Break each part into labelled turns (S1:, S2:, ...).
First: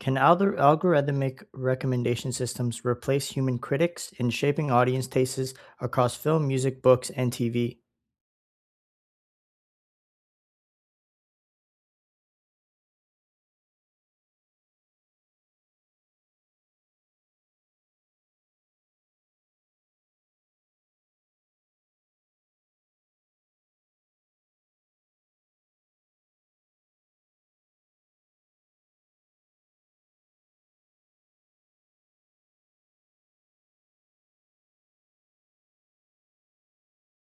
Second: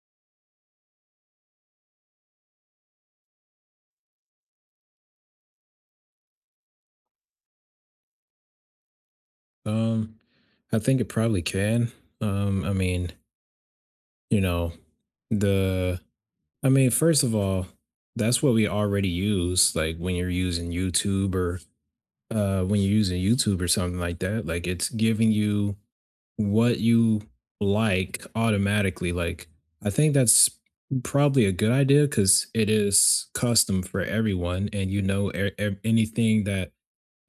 S1: Can algorithmic recommendation systems replace human critics in shaping audience tastes across film, music, books, and TV?
S2: Um, I think it probably can. I mean, you know, the I mean, first of all, that's what we already use. Like when you're using YouTube or when you're using YouTube or something like that, like it's giving you what you like automatically. Like I think that's probably a good idea because it is custom for everyone, and anything that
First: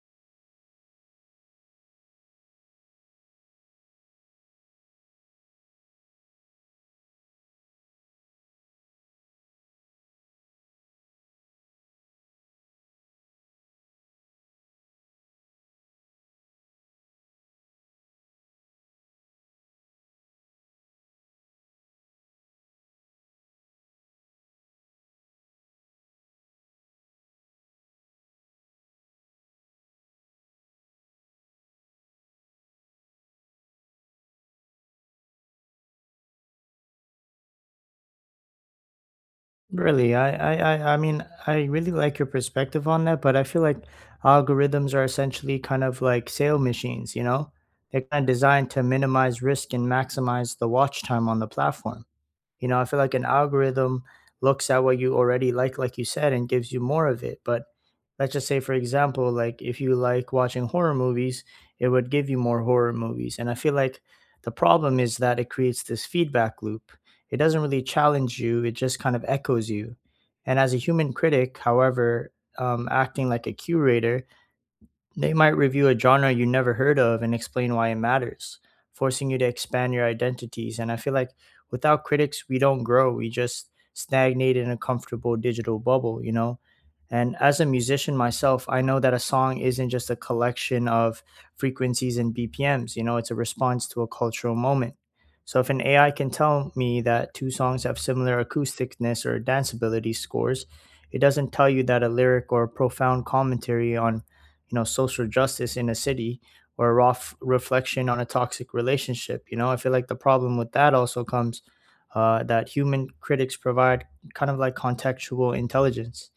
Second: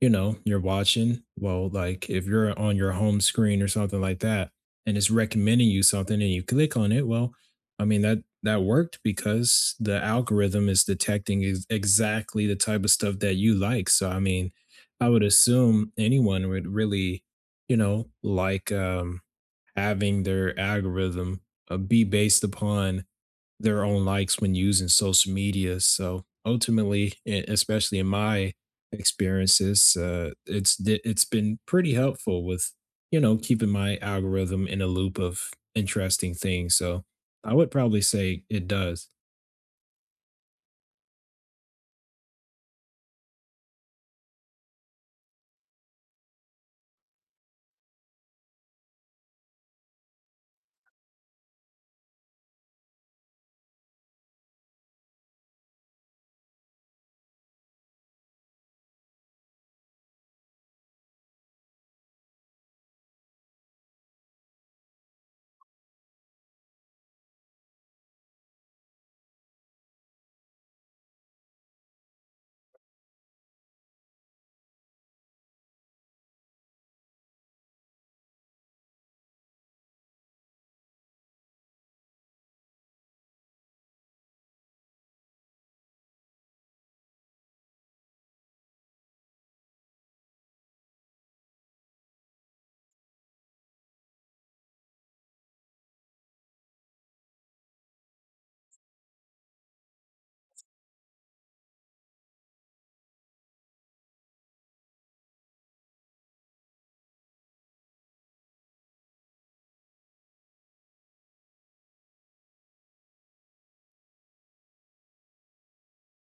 S2: you're watching, well, like if you're on your home screen or something like that, and it's recommending you something and you click on it. Well, I mean that worked because the algorithm is detecting exactly the type of stuff that you like. So I mean, I would assume anyone would really, you know, like um having their algorithm be based upon their own likes when using social media. So ultimately, especially in my experiences, it's been pretty helpful with keeping my algorithm in a loop of interesting things. So I would probably say it does.
S1: Really, I mean, I really like your perspective on that, but I feel like algorithms are essentially kind of like sale machines, you know? They're kind of designed to minimize risk and maximize the watch time on the platform. You know, I feel like an algorithm looks at what you already like you said, and gives you more of it. But let's just say, for example, like if you like watching horror movies, it would give you more horror movies. And I feel like the problem is that it creates this feedback loop. It doesn't really challenge you, it just kind of echoes you. And as a human critic, however, acting like a curator, they might review a genre you never heard of and explain why it matters, forcing you to expand your identities. And I feel like without critics, we don't grow. We just stagnate in a comfortable digital bubble, you know? And as a musician myself, I know that a song isn't just a collection of frequencies and BPMs, you know, it's a response to a cultural moment. So if an AI can tell me that two songs have similar acousticness or danceability scores, it doesn't tell you that a lyric or a profound commentary on you know social justice in a city or a rough reflection on a toxic relationship. You know I feel like the problem with that also comes, that human critics provide kind of like contextual intelligence.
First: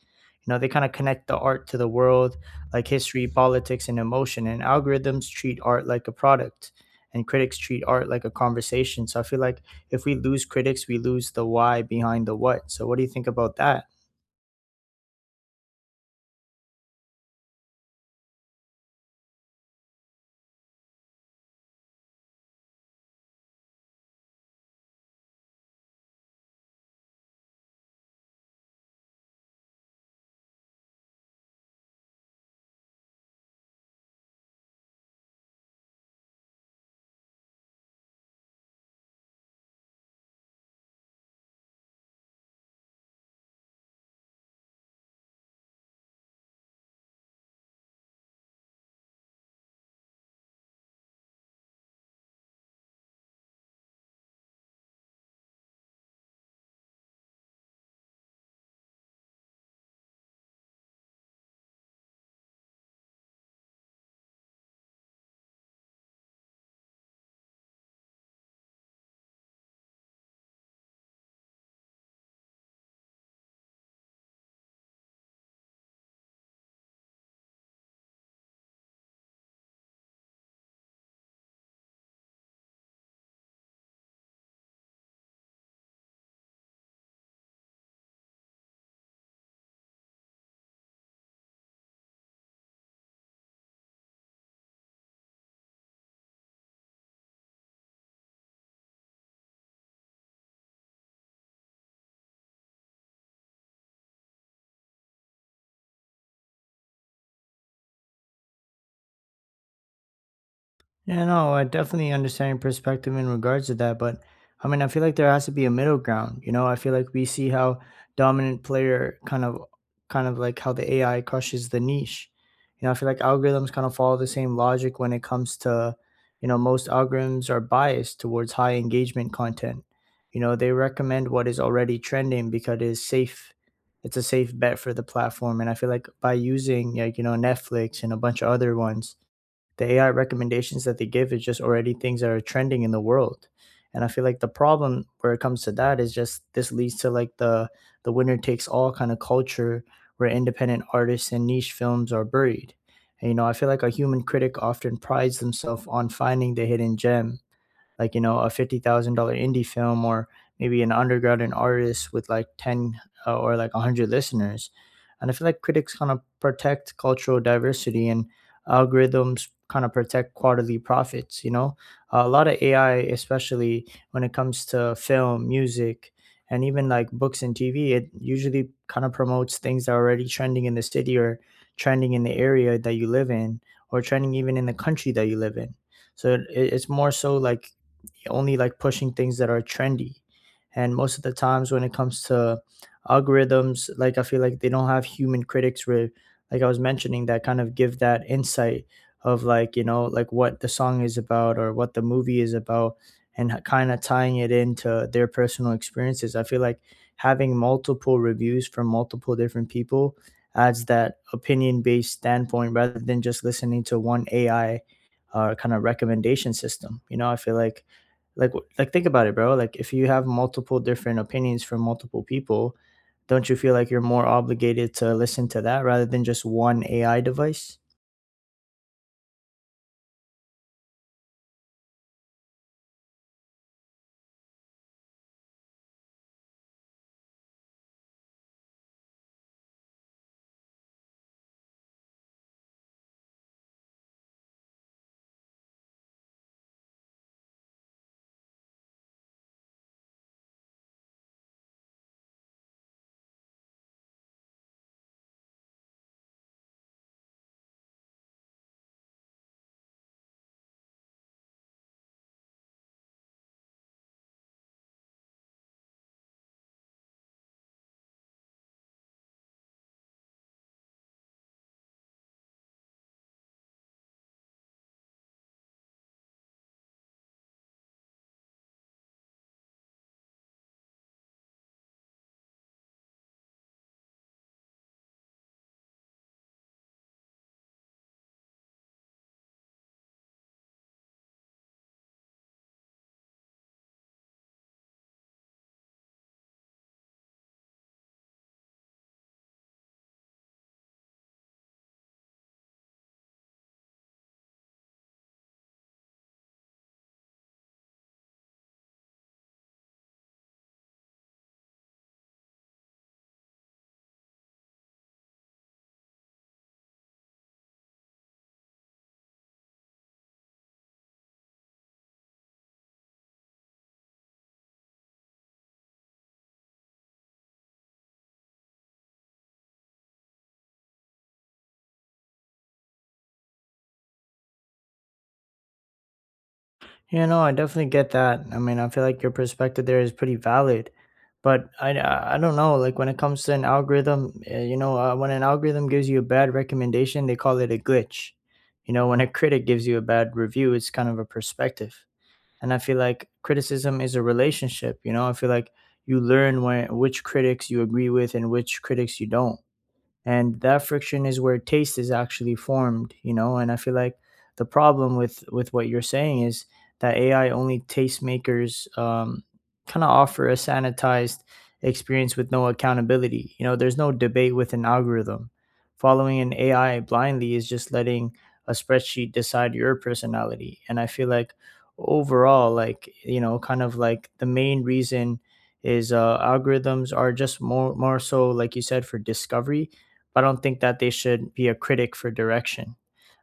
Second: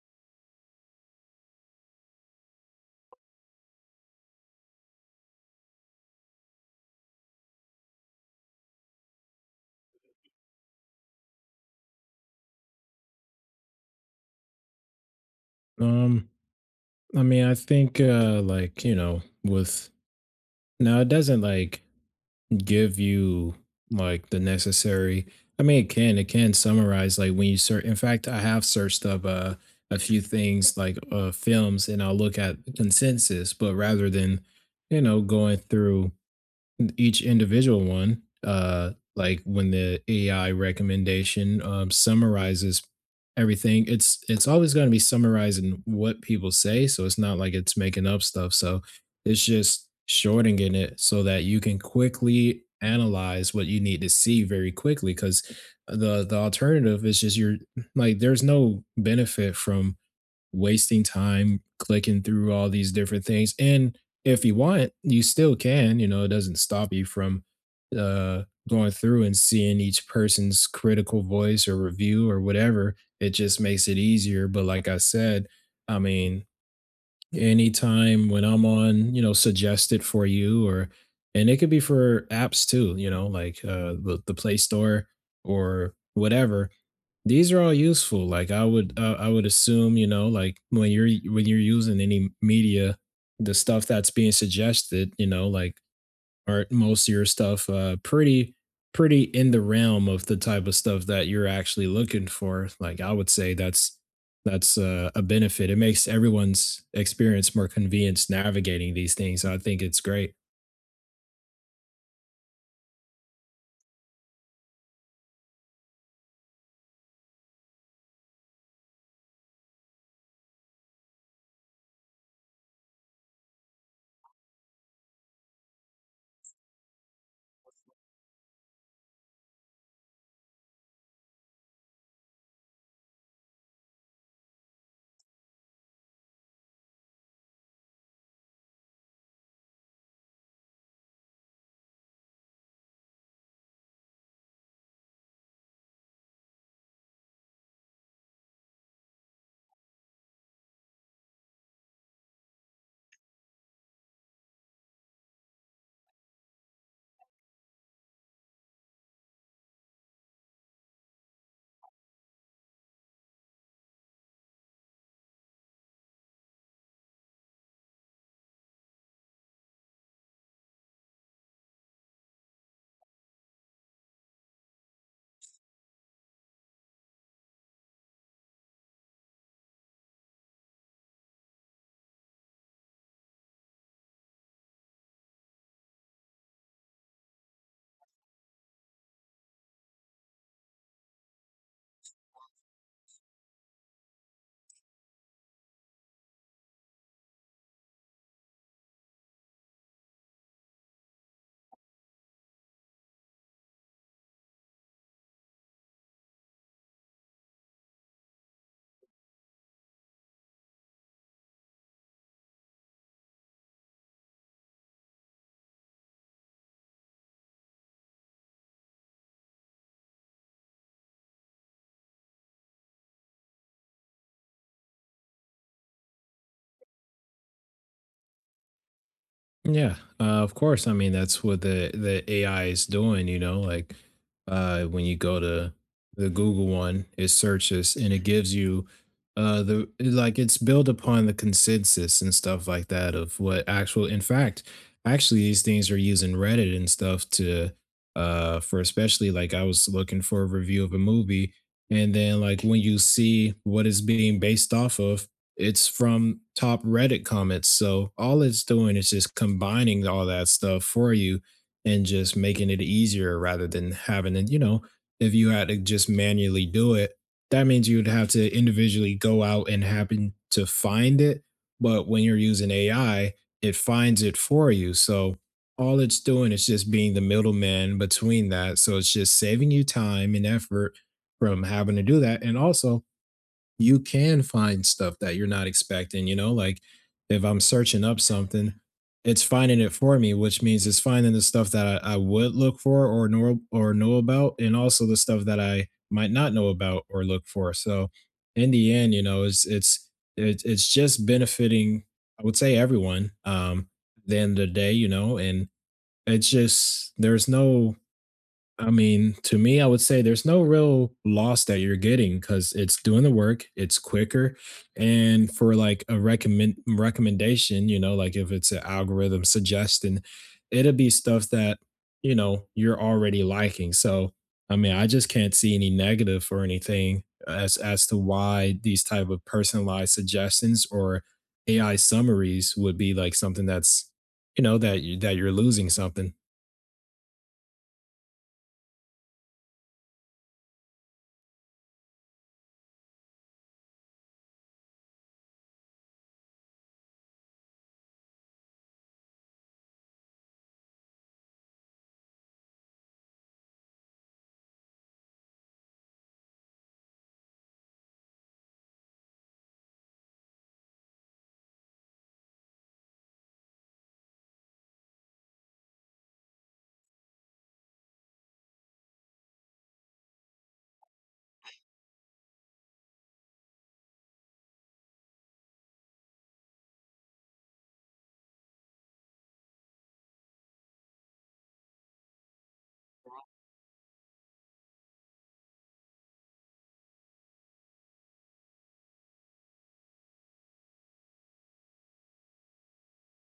S1: You know, they kind of connect the art to the world, like history, politics, and emotion. And algorithms treat art like a product and critics treat art like a conversation. So I feel like if we lose critics, we lose the why behind the what. So what do you think about that?
S2: Um, I mean, I think like with now it doesn't like give you like the necessary. I mean it can summarize, like when you search. In fact, I have searched up a few things like films and I'll look at consensus, but rather than going through each individual one, like when the AI recommendation summarizes everything, it's always going to be summarizing what people say, so it's not like it's making up stuff. So it's just shortening it so that you can quickly analyze what you need to see very quickly, because the alternative is just you're like there's no benefit from wasting time clicking through all these different things. And if you want, you still can. You know, it doesn't stop you from uh going through and seeing each person's critical voice or review or whatever. It just makes it easier. But like I said, I mean, anytime when I'm on, you know, suggested for you, or and it could be for apps too, you know, like the Play Store or whatever, these are all useful. Like I would assume, you know, like when you're using any media, the stuff that's being suggested, you know, like are most of your stuff pretty in the realm of the type of stuff that you're actually looking for. Like I would say that's a benefit. It makes everyone's experience more convenient navigating these things. I think it's great.
S1: Yeah, no, I definitely understand your perspective in regards to that, but I mean, I feel like there has to be a middle ground. You know, I feel like we see how dominant player kind of like how the AI crushes the niche. You know, I feel like algorithms kind of follow the same logic when it comes to, you know, most algorithms are biased towards high engagement content. You know, they recommend what is already trending because it is safe. It's a safe bet for the platform, and I feel like by using like you know Netflix and a bunch of other ones, the AI recommendations that they give is just already things that are trending in the world. And I feel like the problem where it comes to that is just this leads to like the winner takes all kind of culture where independent artists and niche films are buried. And you know, I feel like a human critic often prides themselves on finding the hidden gem, like you know, a $50,000 indie film, or maybe an underground artist with like ten, or like a hundred listeners. And I feel like critics kind of protect cultural diversity and algorithms kind of protect quarterly profits. You know, a lot of AI, especially when it comes to film, music, and even like books and TV, it usually kind of promotes things that are already trending in the city or trending in the area that you live in or trending even in the country that you live in. So it's more so like only like pushing things that are trendy. And most of the times when it comes to algorithms, like I feel like they don't have human critics where, like I was mentioning, that kind of give that insight of like, you know, like what the song is about or what the movie is about and kind of tying it into their personal experiences. I feel like having multiple reviews from multiple different people adds that opinion based standpoint rather than just listening to one AI, kind of recommendation system. You know, I feel like like, think about it, bro. Like if you have multiple different opinions from multiple people, don't you feel like you're more obligated to listen to that rather than just one AI device?
S2: Yeah, of course. I mean, that's what the AI is doing. You know, like when you go to the Google one, it searches and it gives you the, like, it's built upon the consensus and stuff like that of what actual. In fact, actually, these things are using Reddit and stuff to for, especially like I was looking for a review of a movie, and then like when you see what it's being based off of, it's from top Reddit comments, so all it's doing is just combining all that stuff for you and just making it easier rather than having it, you know, if you had to just manually do it, that means you'd have to individually go out and happen to find it. But when you're using AI, it finds it for you. So all it's doing is just being the middleman between that. So it's just saving you time and effort from having to do that. And also, you can find stuff that you're not expecting, you know, like if I'm searching up something, it's finding it for me, which means it's finding the stuff that I would look for or know about, and also the stuff that I might not know about or look for. So in the end, you know, it's just benefiting, I would say, everyone, at the end of the day, you know. And it's just there's no, I mean, to me, I would say there's no real loss that you're getting because it's doing the work, it's quicker. And for like a recommendation, you know, like if it's an algorithm suggesting, it'll be stuff that, you know, you're already liking. So I mean, I just can't see any negative or anything as to why these type of personalized suggestions or AI summaries would be like something that's, you know, that you're losing something.
S1: You know, I definitely get that. I mean, I feel like your perspective there is pretty valid, but I don't know. Like when it comes to an algorithm, you know, when an algorithm gives you a bad recommendation, they call it a glitch. You know, when a critic gives you a bad review, it's kind of a perspective. And I feel like criticism is a relationship. You know, I feel like you learn where which critics you agree with and which critics you don't, and that friction is where taste is actually formed. You know, and I feel like the problem with what you're saying is that AI only tastemakers, kind of offer a sanitized experience with no accountability. You know, there's no debate with an algorithm. Following an AI blindly is just letting a spreadsheet decide your personality. And I feel like overall, like you know, kind of like the main reason is, algorithms are just more, so like you said, for discovery, but I don't think that they should be a critic for direction.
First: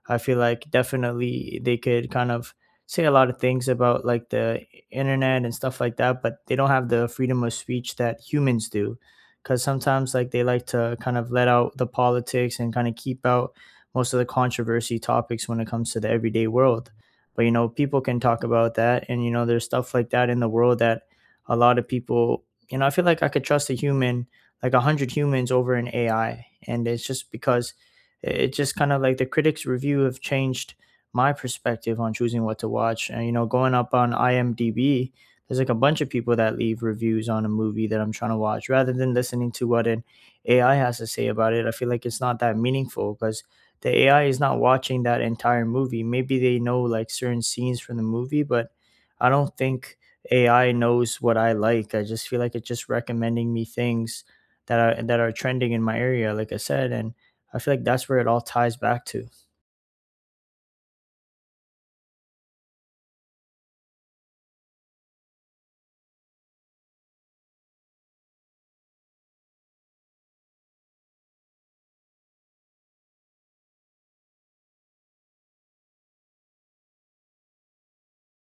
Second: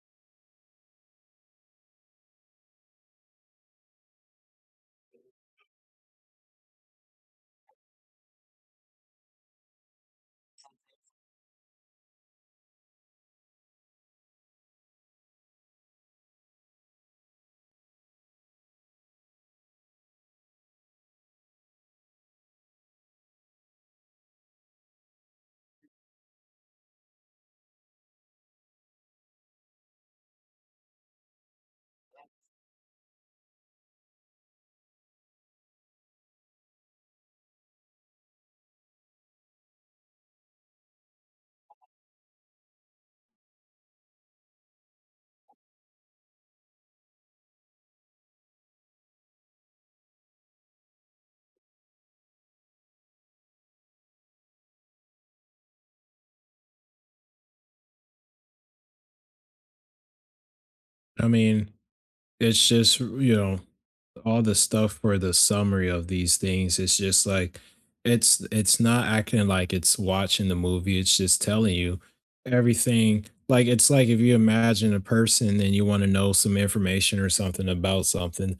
S1: I feel like definitely they could kind of say a lot of things about like the internet and stuff like that, but they don't have the freedom of speech that humans do. Because sometimes like they like to kind of let out the politics and kind of keep out most of the controversy topics when it comes to the everyday world. But you know, people can talk about that, and you know, there's stuff like that in the world that a lot of people, you know, I feel like I could trust a human, like a hundred humans over an AI, and it's just because it just kind of like the critics review have changed my perspective on choosing what to watch. And you know, going up on IMDb, there's like a bunch of people that leave reviews on a movie that I'm trying to watch rather than listening to what an AI has to say about it. I feel like it's not that meaningful because the AI is not watching that entire movie. Maybe they know like certain scenes from the movie, but I don't think AI knows what I like. I just feel like it's just recommending me things that are trending in my area, like I said. And I feel like that's where it all ties back to.
S2: I mean, it's just, you know, all the stuff for the summary of these things, it's just like it's not acting like it's watching the movie, it's just telling you everything. Like it's like if you imagine a person and you want to know some information or something about something,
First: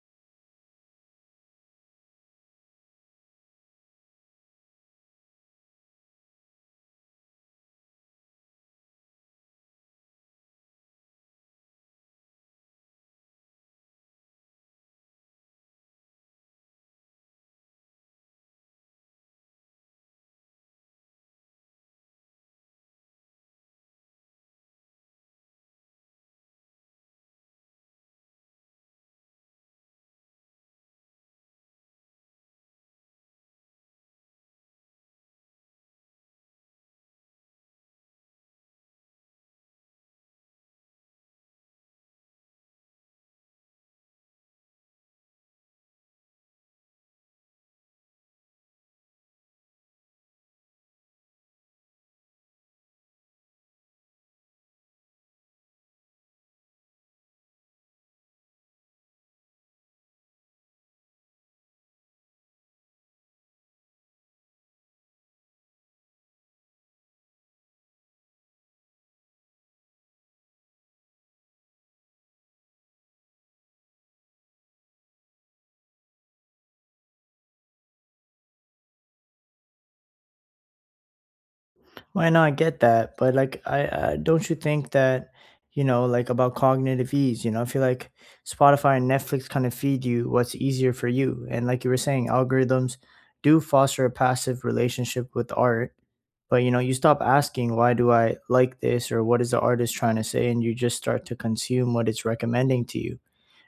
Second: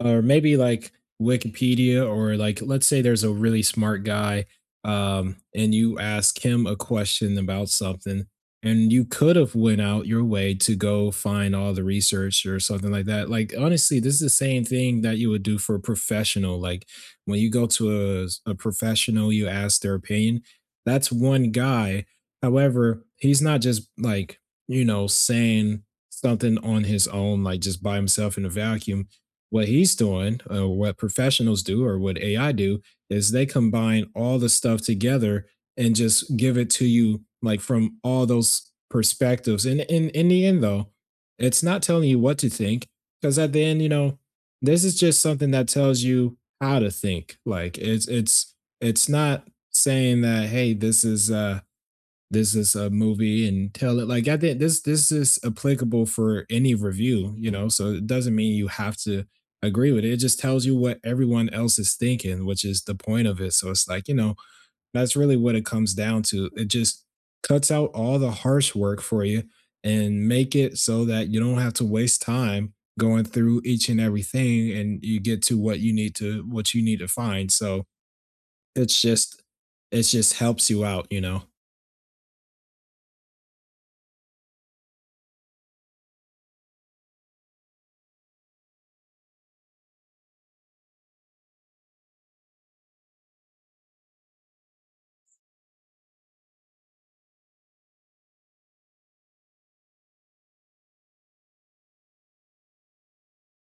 S2: or maybe like Wikipedia, or like let's say there's a really smart guy, and you ask him a question about something, and you could have went out your way to go find all the research or something like that. Like, honestly, this is the same thing that you would do for a professional. Like when you go to a professional, you ask their opinion, that's one guy. However, he's not just like, you know, saying something on his own, like just by himself in a vacuum. What he's doing or what professionals do or what AI do is they combine all the stuff together and just give it to you like from all those perspectives. And in the end though, it's not telling you what to think, because at the end, you know, this is just something that tells you how to think. Like it's not saying that, hey, this is a movie and tell it like I think this is applicable for any review, you know. So it doesn't mean you have to agree with it. It just tells you what everyone else is thinking, which is the point of it. So it's like, you know, that's really what it comes down to. It just cuts out all the harsh work for you and make it so that you don't have to waste time going through each and everything, and you get to what you need to find. So it's just it just helps you out, you know.
S1: Why not get that? But like, I don't you think that you know, like about cognitive ease. You know, I feel like Spotify and Netflix kind of feed you what's easier for you, and like you were saying, algorithms do foster a passive relationship with art. But you know, you stop asking why do I like this or what is the artist trying to say, and you just start to consume what it's recommending to you.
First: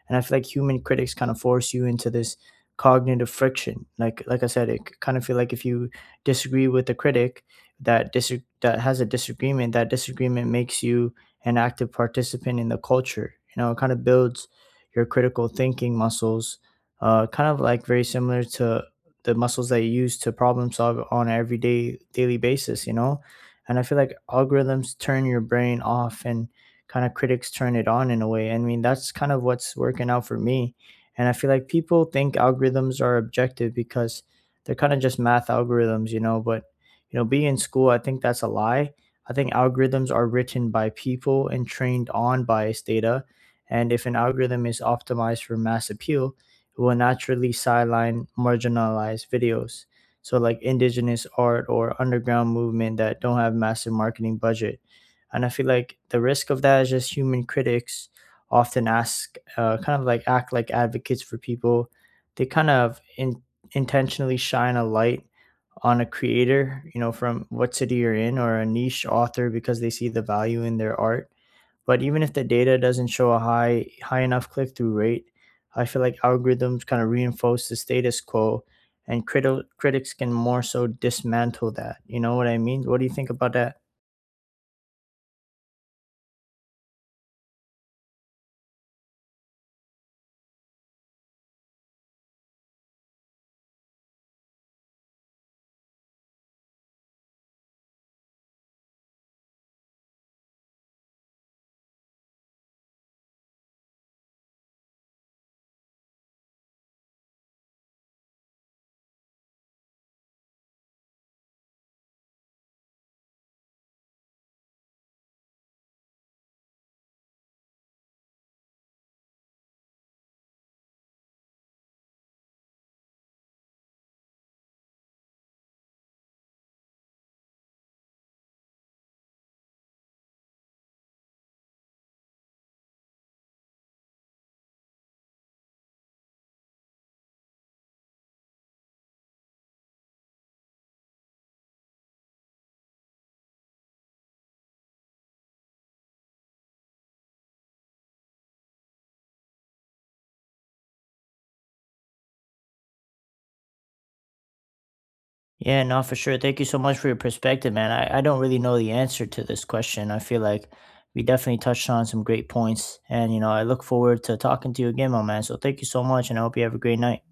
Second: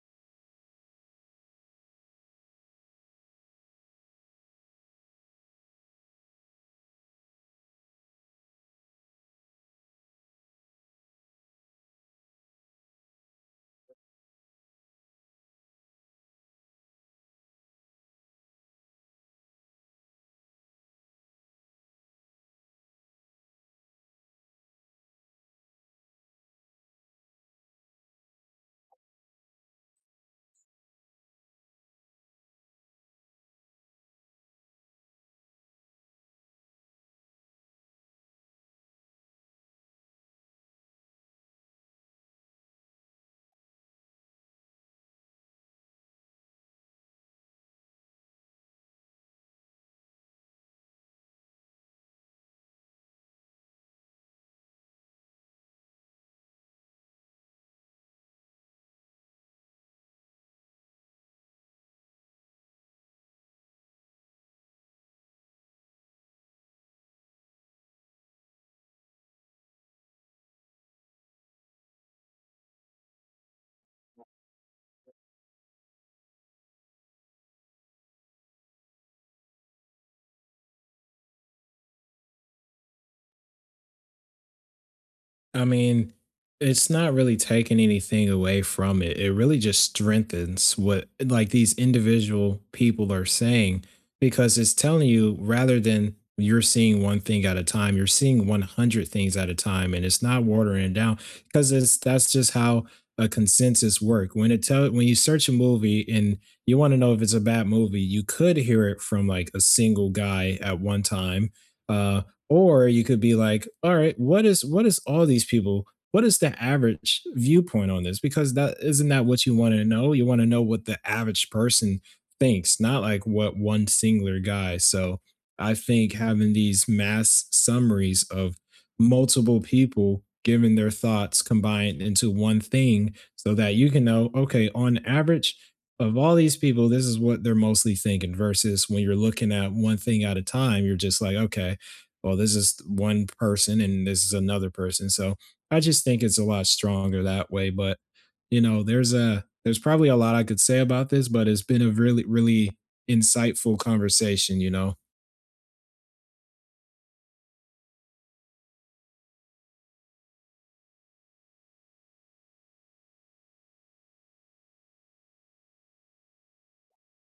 S1: And I feel like human critics kind of force you into this cognitive friction, like I said, it kind of feel like if you disagree with a critic, that dis- that has a disagreement, that disagreement makes you an active participant in the culture. You know, it kind of builds your critical thinking muscles, kind of like very similar to the muscles that you use to problem solve on an everyday daily basis. You know, and I feel like algorithms turn your brain off and kind of critics turn it on, in a way. I mean, that's kind of what's working out for me. And I feel like people think algorithms are objective because they're kind of just math algorithms, you know. But, you know, being in school, I think that's a lie. I think algorithms are written by people and trained on biased data. And if an algorithm is optimized for mass appeal, it will naturally sideline marginalized videos. So, like indigenous art or underground movement that don't have massive marketing budget. And I feel like the risk of that is just human critics often ask, kind of like act like advocates for people. They kind of intentionally shine a light on a creator, you know, from what city you're in or a niche author because they see the value in their art. But even if the data doesn't show a high enough click through rate, I feel like algorithms kind of reinforce the status quo and critics can more so dismantle that. You know what I mean? What do you think about that?
S2: I mean, it's not really taking anything away from it. It really just strengthens what like these individual people are saying, because it's telling you rather than you're seeing one thing at a time, you're seeing 100 things at a time, and it's not watering it down because it's that's just how a consensus work. When it tell when you search a movie and you want to know if it's a bad movie, you could hear it from like a single guy at one time. Uh or you could be like, all right, what is all these people? What is the average viewpoint on this? Because that isn't that what you want to know? You want to know what the average person thinks, not like what one singular guy. So I think having these mass summaries of multiple people giving their thoughts combined into one thing so that you can know, okay, on average, of all these people, this is what they're mostly thinking, versus when you're looking at one thing at a time, you're just like, okay, well, this is one person and this is another person. So I just think it's a lot stronger that way. But you know, there's probably a lot I could say about this, but it's been a really, really insightful conversation, you know.
S1: Yeah, no, for sure. Thank you so much for your perspective, man. I don't really know the answer to this question. I feel like we definitely touched on some great points. And, you know, I look forward to talking to you again, my man. So thank you so much, and I hope you have a great night.